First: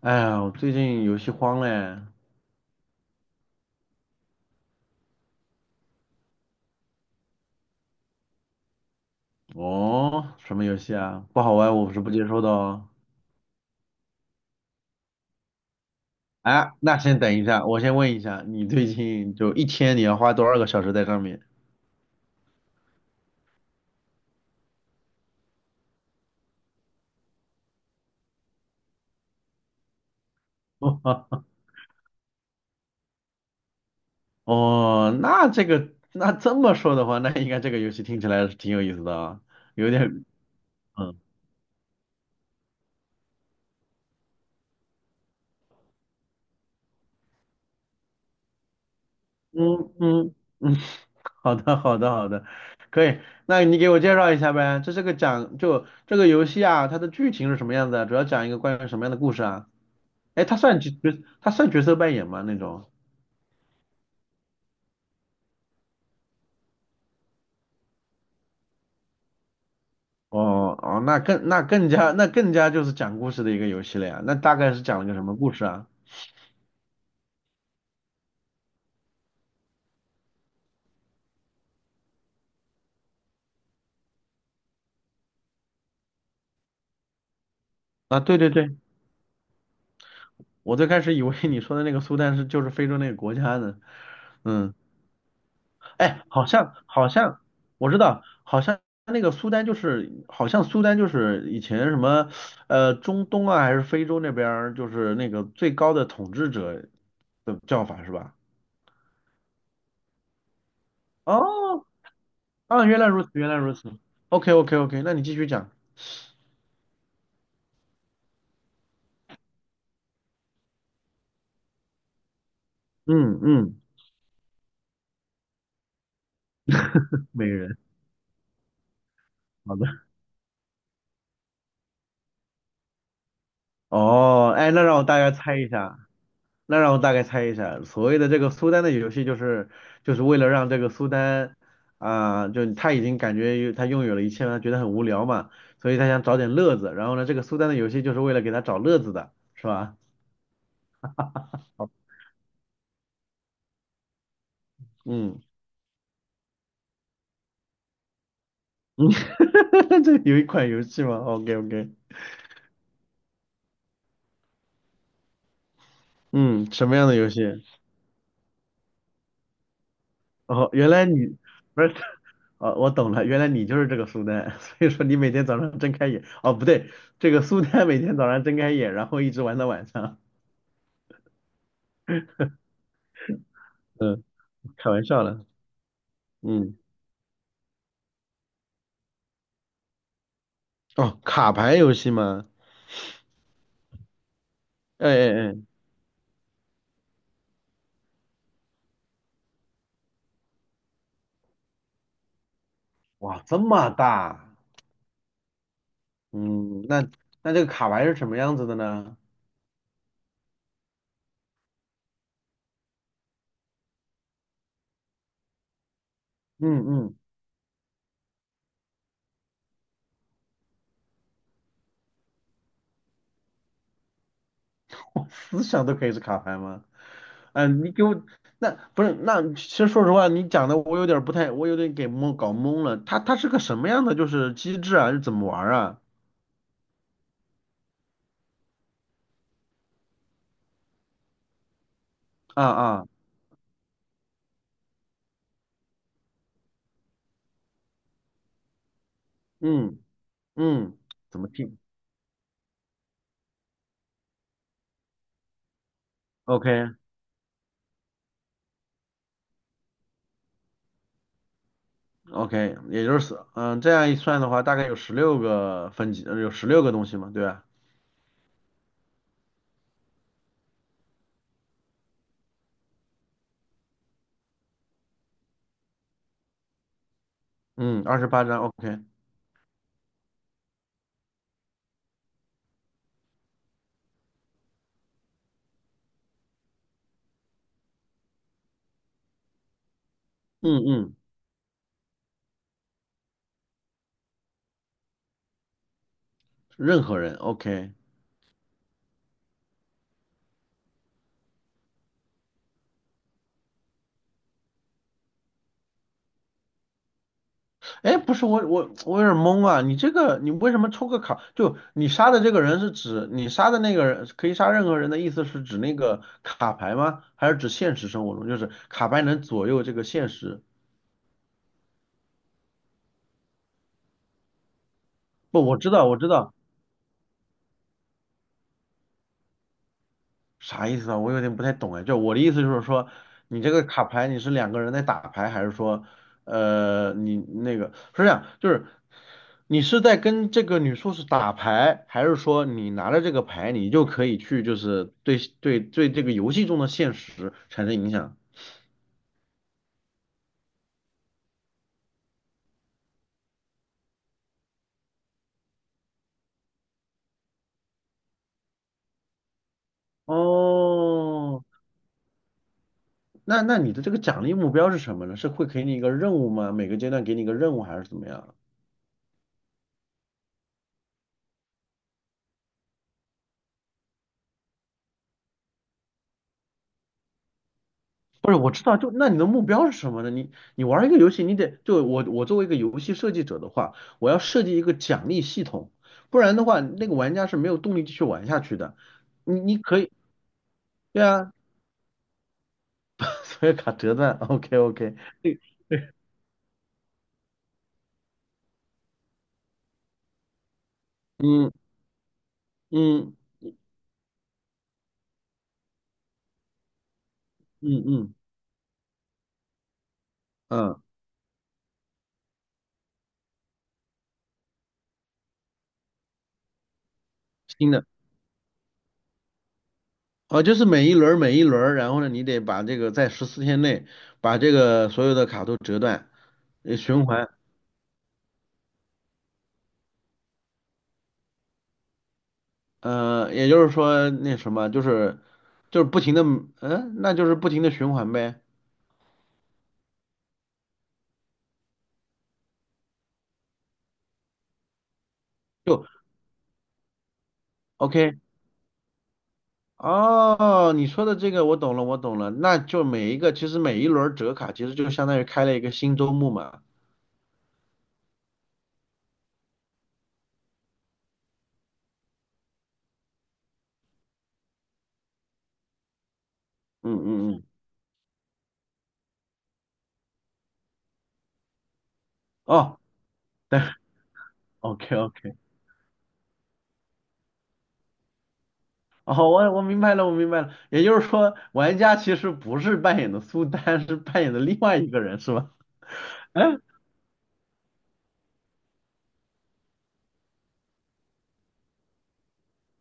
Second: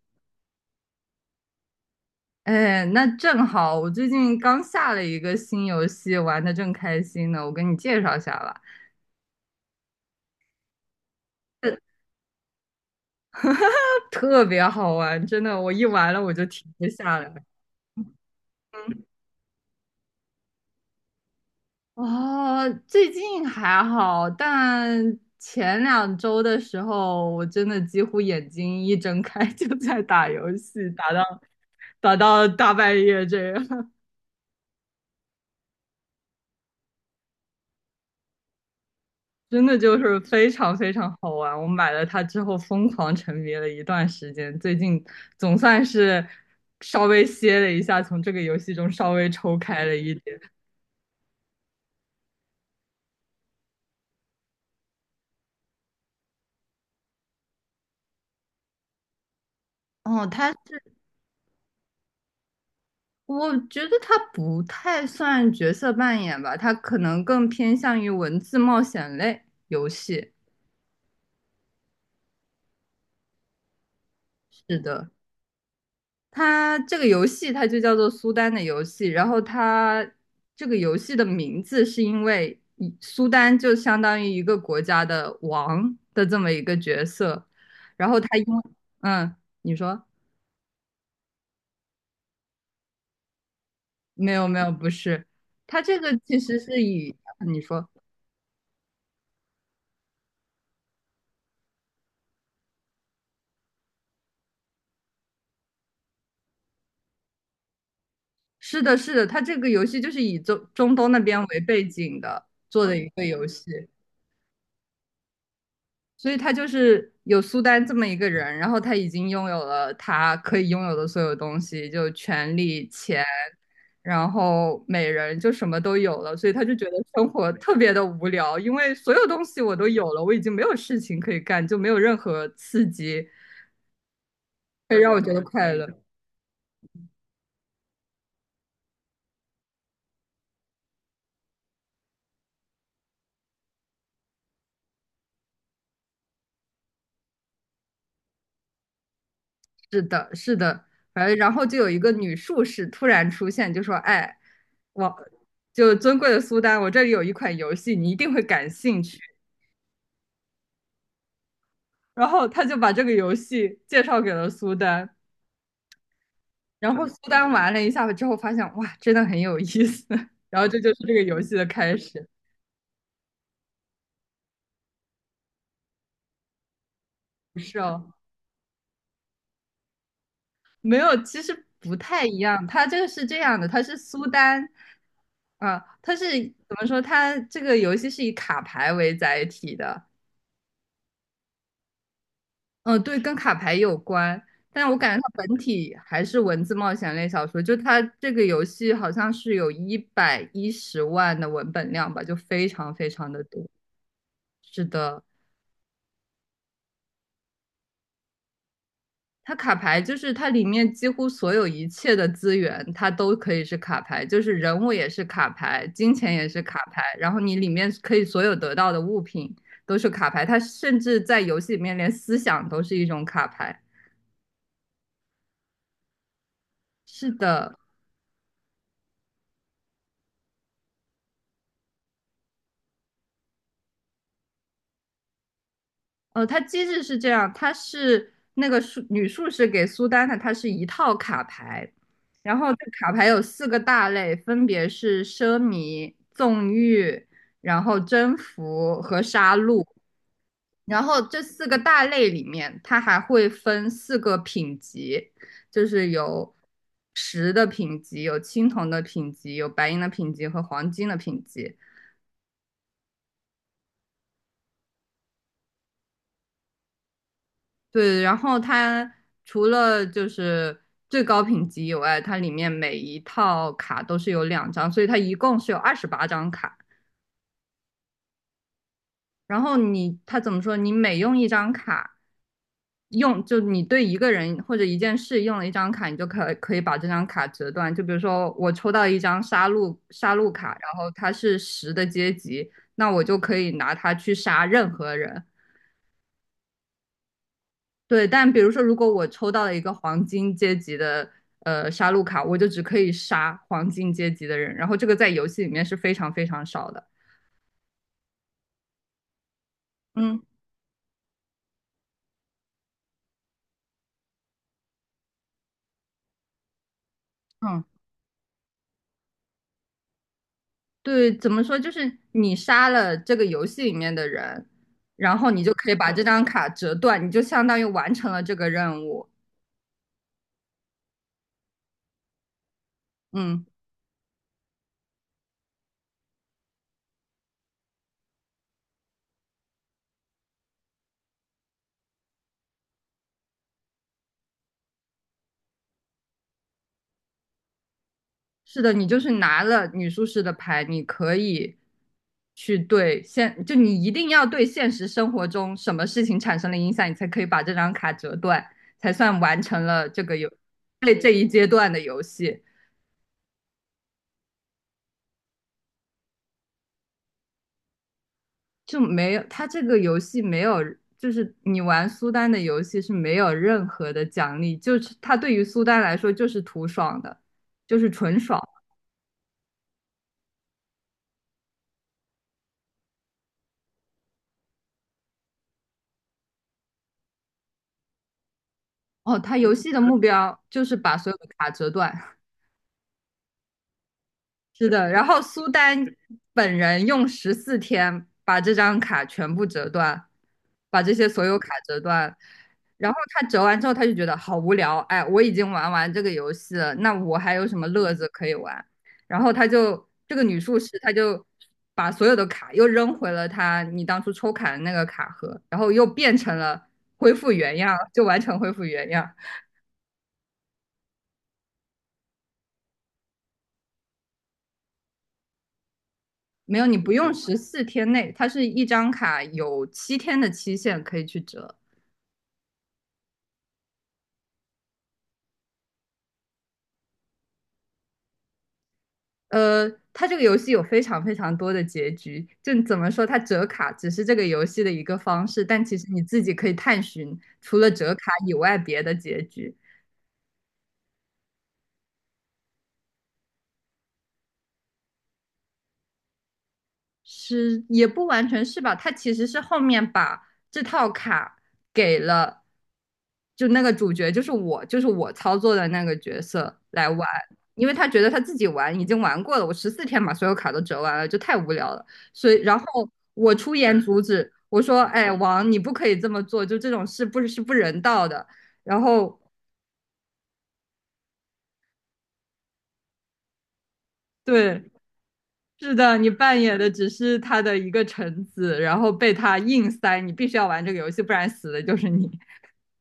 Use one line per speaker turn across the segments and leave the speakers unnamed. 哎呀，我最近游戏荒嘞。
哎，那正好，我最近刚下了一个新游戏，玩的正开心呢，我给你介绍一下吧。
哦，什么游戏啊？不好玩，
呃
我是不接受的哦。
特别好玩，真的，我一玩了我就停
哎，
不
那
下
先等
来。
一下，我先问一下，你最
嗯
近就一天你要花多少个小时在上面？
哦，最近还好，但前两周的时候，我真的几乎眼睛一睁开就在打游戏，打到 打到大半夜这样。
哦，那这个，那这么说的话，那应该这个游戏听起来是挺有意思的啊，
真的
有
就是
点，
非常非常
嗯
好玩。我买了它之后，疯狂沉迷了一段时间，最近总算是稍微歇了一下，从这个游戏中稍微抽开
嗯
了一
嗯
点。
嗯，好的好的好的，可以，那你给我介绍一下呗，这是个讲，就这个游戏啊，它的剧情是什么样子啊？主要讲一个关于什么样的故事啊？
哦，
哎，
它是，
他算角色扮演吗？那种？
我觉得它不太算角色扮演吧，它可能更偏向于文字冒险类游戏。
哦哦，那更那更加那更加就是讲故事的一个游戏了呀。那大概
是
是讲了
的，
个什么故事啊？
它这个游戏它就叫做苏丹的游戏，然后它这个游戏的名字是因为苏丹就相当于一个国家的王的这么一个角色，然后
啊，
它
对
因
对
为
对，
嗯，你说
我最开始以为你说的那个苏丹是就是非洲那个国家呢。
没有没有
嗯，
不是，它这个
哎，
其
好
实
像
是
好
以
像
你说
我知道，好像那个苏丹就是好像苏丹就是以前什么中东啊还是非洲那边儿就是那个最高的统治者的叫法是吧？
是的是的，它这个游戏就是以中东那边为背
哦
景的
啊，
做的
原来
一
如
个
此，
游
原来
戏。
如此。OK OK OK 那你继续讲。
所以他就是有苏丹这么一个人，然后他已经拥有了他可以拥有的所有东西，就权力、钱，
嗯嗯，
然后美人，就什么都有了，所以他就觉得生
美
活特
人，
别的无聊，因为所有东西我
好的。
都有了，我已经没有事情可以干，就没有任何刺激
哦，哎，
可以让我觉得快乐。
那让我大概猜一下，所谓的这个苏丹的游戏，就是为了让这个苏丹啊、就他已经感觉他拥有了一切，他觉得很无聊嘛，所以他想找点乐子。然后呢，这个苏丹的游戏就是为了给他找乐子的，是吧？
是的，是的，反正然后就有一个女术士突然出现，就说：“哎，我
嗯
就尊贵的苏丹，我这里有一款游戏，你一定会感兴
嗯，
趣。”
这有一款游戏吗？OK OK，
然后他就把这个游戏介绍给了苏丹，
嗯，什
然
么
后
样的
苏
游戏？
丹玩了一下之后发现，哇，真的很有意思。然后
哦，
这就
原
是
来
这个
你
游戏的
不是
开始。
哦，我懂了，原来你就是这个苏丹，所以说你每天早上睁开眼，哦，不对，这个
不
苏
是
丹每
哦，
天早上睁开眼，然后一直玩到晚上。
没有，其实不太一样。他这个是这样的，他是
嗯，
苏丹，
开玩笑了。
啊，它是
嗯，
怎么说？他这个游戏是以卡牌为载体的，
哦，卡牌游戏吗？
对，跟卡牌有关，但我
哎
感觉它
哎
本
哎，
体还是文字冒险类小说。就它这个游戏好像是有110万的文本量吧，就非常非常
哇，
的
这
多。
么大，
是的，
嗯，那这个卡牌是什么样子的呢？
它卡牌就是它里面几乎所有一切的资源，它都可以是卡牌，就是人物也是卡牌，金钱也是卡
嗯
牌，
嗯，
然后你里面可以所有得到的物品都是卡牌，它甚至在游戏里面连思想都是一种卡牌。
我思想都可以是卡牌吗？
是的。
嗯，你给我，那不是，那其实说实话，你讲的我有点儿不太，我有点给蒙搞懵了。它是个什么样的就是机制啊？是怎么玩儿啊？
它机制是这样，它是那个女术士给苏丹的，它是一套卡牌，然
啊？
后这
啊
卡牌有四个大类，分别是奢靡、纵欲、然后征服和杀戮。
嗯嗯，
然后
怎
这
么
四
定
个大类里面，它还会分四个品级，就是有
o k
石的品级、有青铜的品级、有白银的品级和黄金的品级。
OK，也就是嗯，这样一算的话，大概有十六个分级，有十六个东西嘛，对吧？
对，然后它除了就是最高品级以外，它里面每一套卡都是有两张，所以它一共是有28张卡。
嗯，28章，OK，
然后你，它怎么说？你每用一张卡，用就你对一个人或者一件事用了一张卡，你就可以把这张卡折断。就比如说我抽到一张杀戮卡，
嗯
然后
嗯，
它是十的阶级，那我就可以拿它去杀任何人。
任何人，OK。
对，但比如说，如果我抽到了一个黄金阶级的杀戮卡，我就只可以杀黄金阶级的人，然后这个在游戏里面是非常非常少的。
哎，不是我有点懵啊，你这个
嗯
你为什么抽个卡？就你杀的这个人是指你杀的那个人可以杀任何人的意思是指那个卡牌吗？还是指
嗯
现实生活中就是卡牌能左右这个现实？
对，怎么说？就是你杀了这个游戏里面的人，然后
不，
你就
我
可
知
以
道
把
我
这
知
张
道，
卡折断，你就相当于完成了这个任务。
啥意思啊？我有点不太懂哎。就我的意思就是说，你
嗯。
这个卡牌你是两个人在打牌，还是说，你那个是这样，就是你是在跟这个女术士打牌，还是说你拿着这个牌，你就可以去就是对这个游戏中的现实产生影响？
是的，你就是拿了女术士的牌，你可以去对现，就你一定要对现实生活中什么事情产生了影响，你才可以把这张卡折断，才算完成了这个游，这这一
哦，
阶段的游戏。
那你的这个奖励目标是什么呢？是会给你一个任务吗？每个阶段给你一个任务还是怎么样？
就没有，它这个游戏没有，就是你玩苏丹的游戏是没有任何的奖励，就是它对于苏丹来说就是图爽的，就是纯
不是，
爽。
我知道，就那你的目标是什么呢？你你玩一个游戏，你得就我作为一个游戏设计者的话，我要设计一个奖励系统，不然的话，那个玩家是没有动力继续玩下去的。
哦，它
你
游
你
戏
可
的
以，
目标就是把
对
所有的
啊，
卡折断。
所有卡折断，OK
是的，
OK，
然后
对，
苏丹本人用十四天把这张卡全部折断，把这些所有卡
嗯
折断。然后
嗯
他折完之后，他就觉得好无聊，哎，我已经玩完这个游戏了，那我还有什么
嗯
乐子
嗯
可以玩？然后他就这个女术士，
嗯，
她就把所有的卡又扔回了她你当初抽卡的那个卡盒，然后又变成了恢复原
新
样，
的，
就完全恢复原样。
哦，就是每一轮儿，然后呢，你得把这个在14天内把这个所有的卡都折断，
没有，你不
循
用
环。
十四天内，它是一张卡有7天的期限可以去折。
嗯，也就是说那什么，就是不停的，嗯，那就是不停的循环呗。
呃，它这个游戏有非常非常多的结局，就怎么说，它折卡只是这个游戏的一个方式，但其实
就
你自己可以探寻除了折卡
OK，
以外别的结局。
哦，你说的这个我懂了，我懂了。那就每一轮折卡其实就相当于开了一个新周目嘛。
是也不完全是吧？他其实是后面把这套卡给了，就那个主角，就是我，就是我操作的那个角色来
嗯
玩，
嗯嗯，
因为他觉得他自己玩已经玩过了，我十四天把所有卡都折完了，就太无聊了，所以然
哦
后我出言阻止，我说：
，OK
“哎，
OK，
王，你不可以这么做，就这种事不是不人道的。”然后
哦，我明白了，我明白了。也就是说，玩家其实不是扮演的苏丹，是扮演的另
对。
外一个人，是吧？
是的，你扮演的 只是他的一个臣子，然后被他硬塞，你必须要玩这个游戏，不然死的就是你。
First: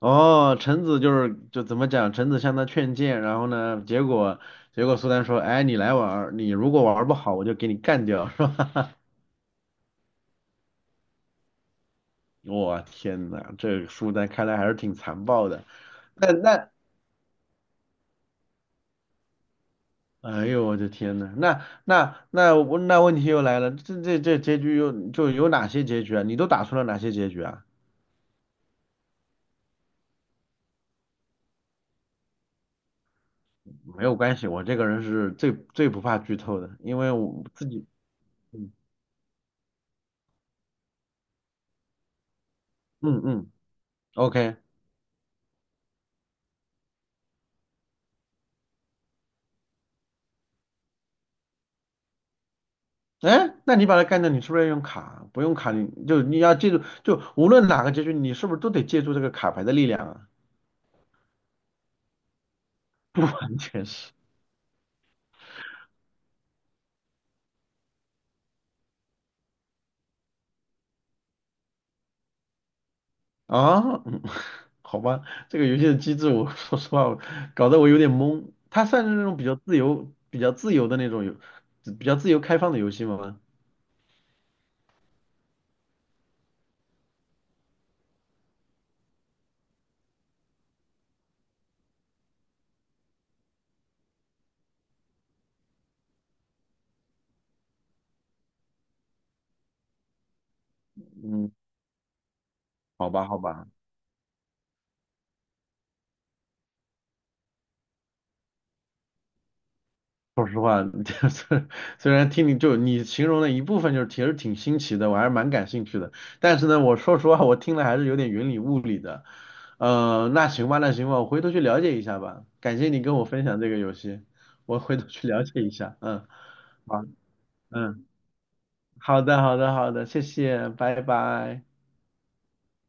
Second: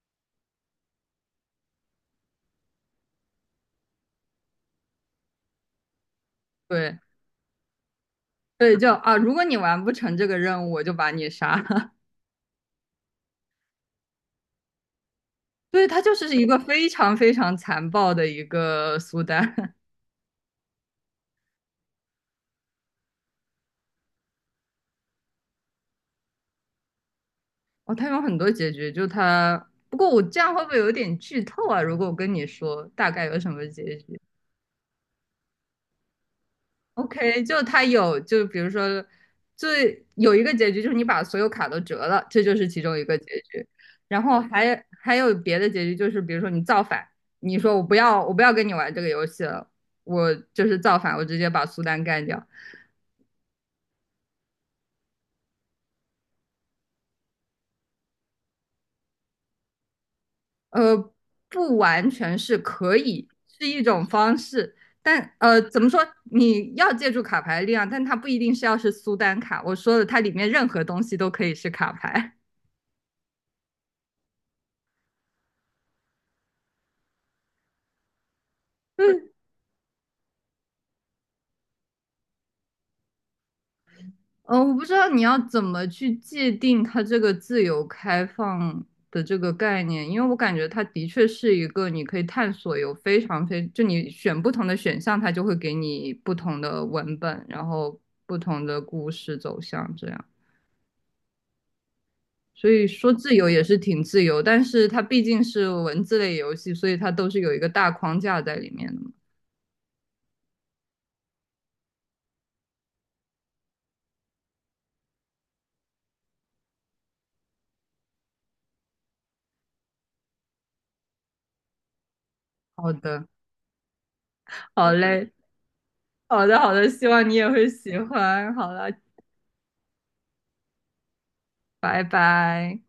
哦，臣子就是就怎么讲，臣子向他劝谏，然后呢，结果苏丹说，哎，你来玩儿你如果玩
对
儿不好，我就给你干掉，是
对，
吧？
就啊，如果你完不成这个任务，我就把你杀了。
我天呐，这个苏丹看来还是挺残暴的。
对，他就
那
是一个
那，
非常非常残暴的一个苏丹。
哎呦我的天呐，那问题又来了，这结局又就有哪些结局啊？你都打出了哪些结局啊？
哦，他有很多结局，就他。不过我这样会不会有点剧透啊？如果我跟你说大概有什么结
没有
局，
关系，我这个人是最不怕剧透的，因为
OK，
我
就
自
它
己，
有，就比如说，最有一个结局就是你把所有卡都折了，这就是其中一个
嗯
结
嗯
局。然后
，OK。
还有别的结局，就是比如说你造反，你说我不要，我不要跟你玩这个游戏了，我就是造反，我直接把苏丹干掉。
哎，那你把它干掉，你是不是要用卡？不用卡，你就你要记住，就无论哪个结局，你是不是都得借助这个卡牌的力量啊？
呃，不完全是可
不
以，
完
是一
全
种
是
方式，但怎么说？你要借助卡牌的力量，但它不一定是要是苏丹卡。我说的，它里面任何东西都可以是卡牌。
啊，嗯，好吧，这个游戏的机制我，说实话，我搞得我有点懵。它算是那 种比较自由开放的游戏吗？
嗯，我不知道你要怎么去界定它这个自由开放的这个概念，因为我感觉它的确是一个你可以探索有非常非，就你选不同的选项，它就会给你不同的文本，然后不同的故事走向这样。
嗯，
所以
好
说
吧，
自
好
由也
吧。
是挺自由，但是它毕竟是文字类游戏，所以它都是有一个大框架在里面的嘛。
说实话，就是虽然听你就你形容的一部分，就是其实挺新奇的，我还是蛮感兴趣的。但是呢，我说实话，我听了还是有点云里雾里的。那行吧，我回头去了解一下吧。感谢
好
你跟我
的，
分享这个游戏，我
好
回头去
嘞，
了解一下。嗯，
好的，好的，
好，
希望你也会喜
嗯，
欢。好了，
好的，好的，好的，谢谢，拜拜。
拜拜。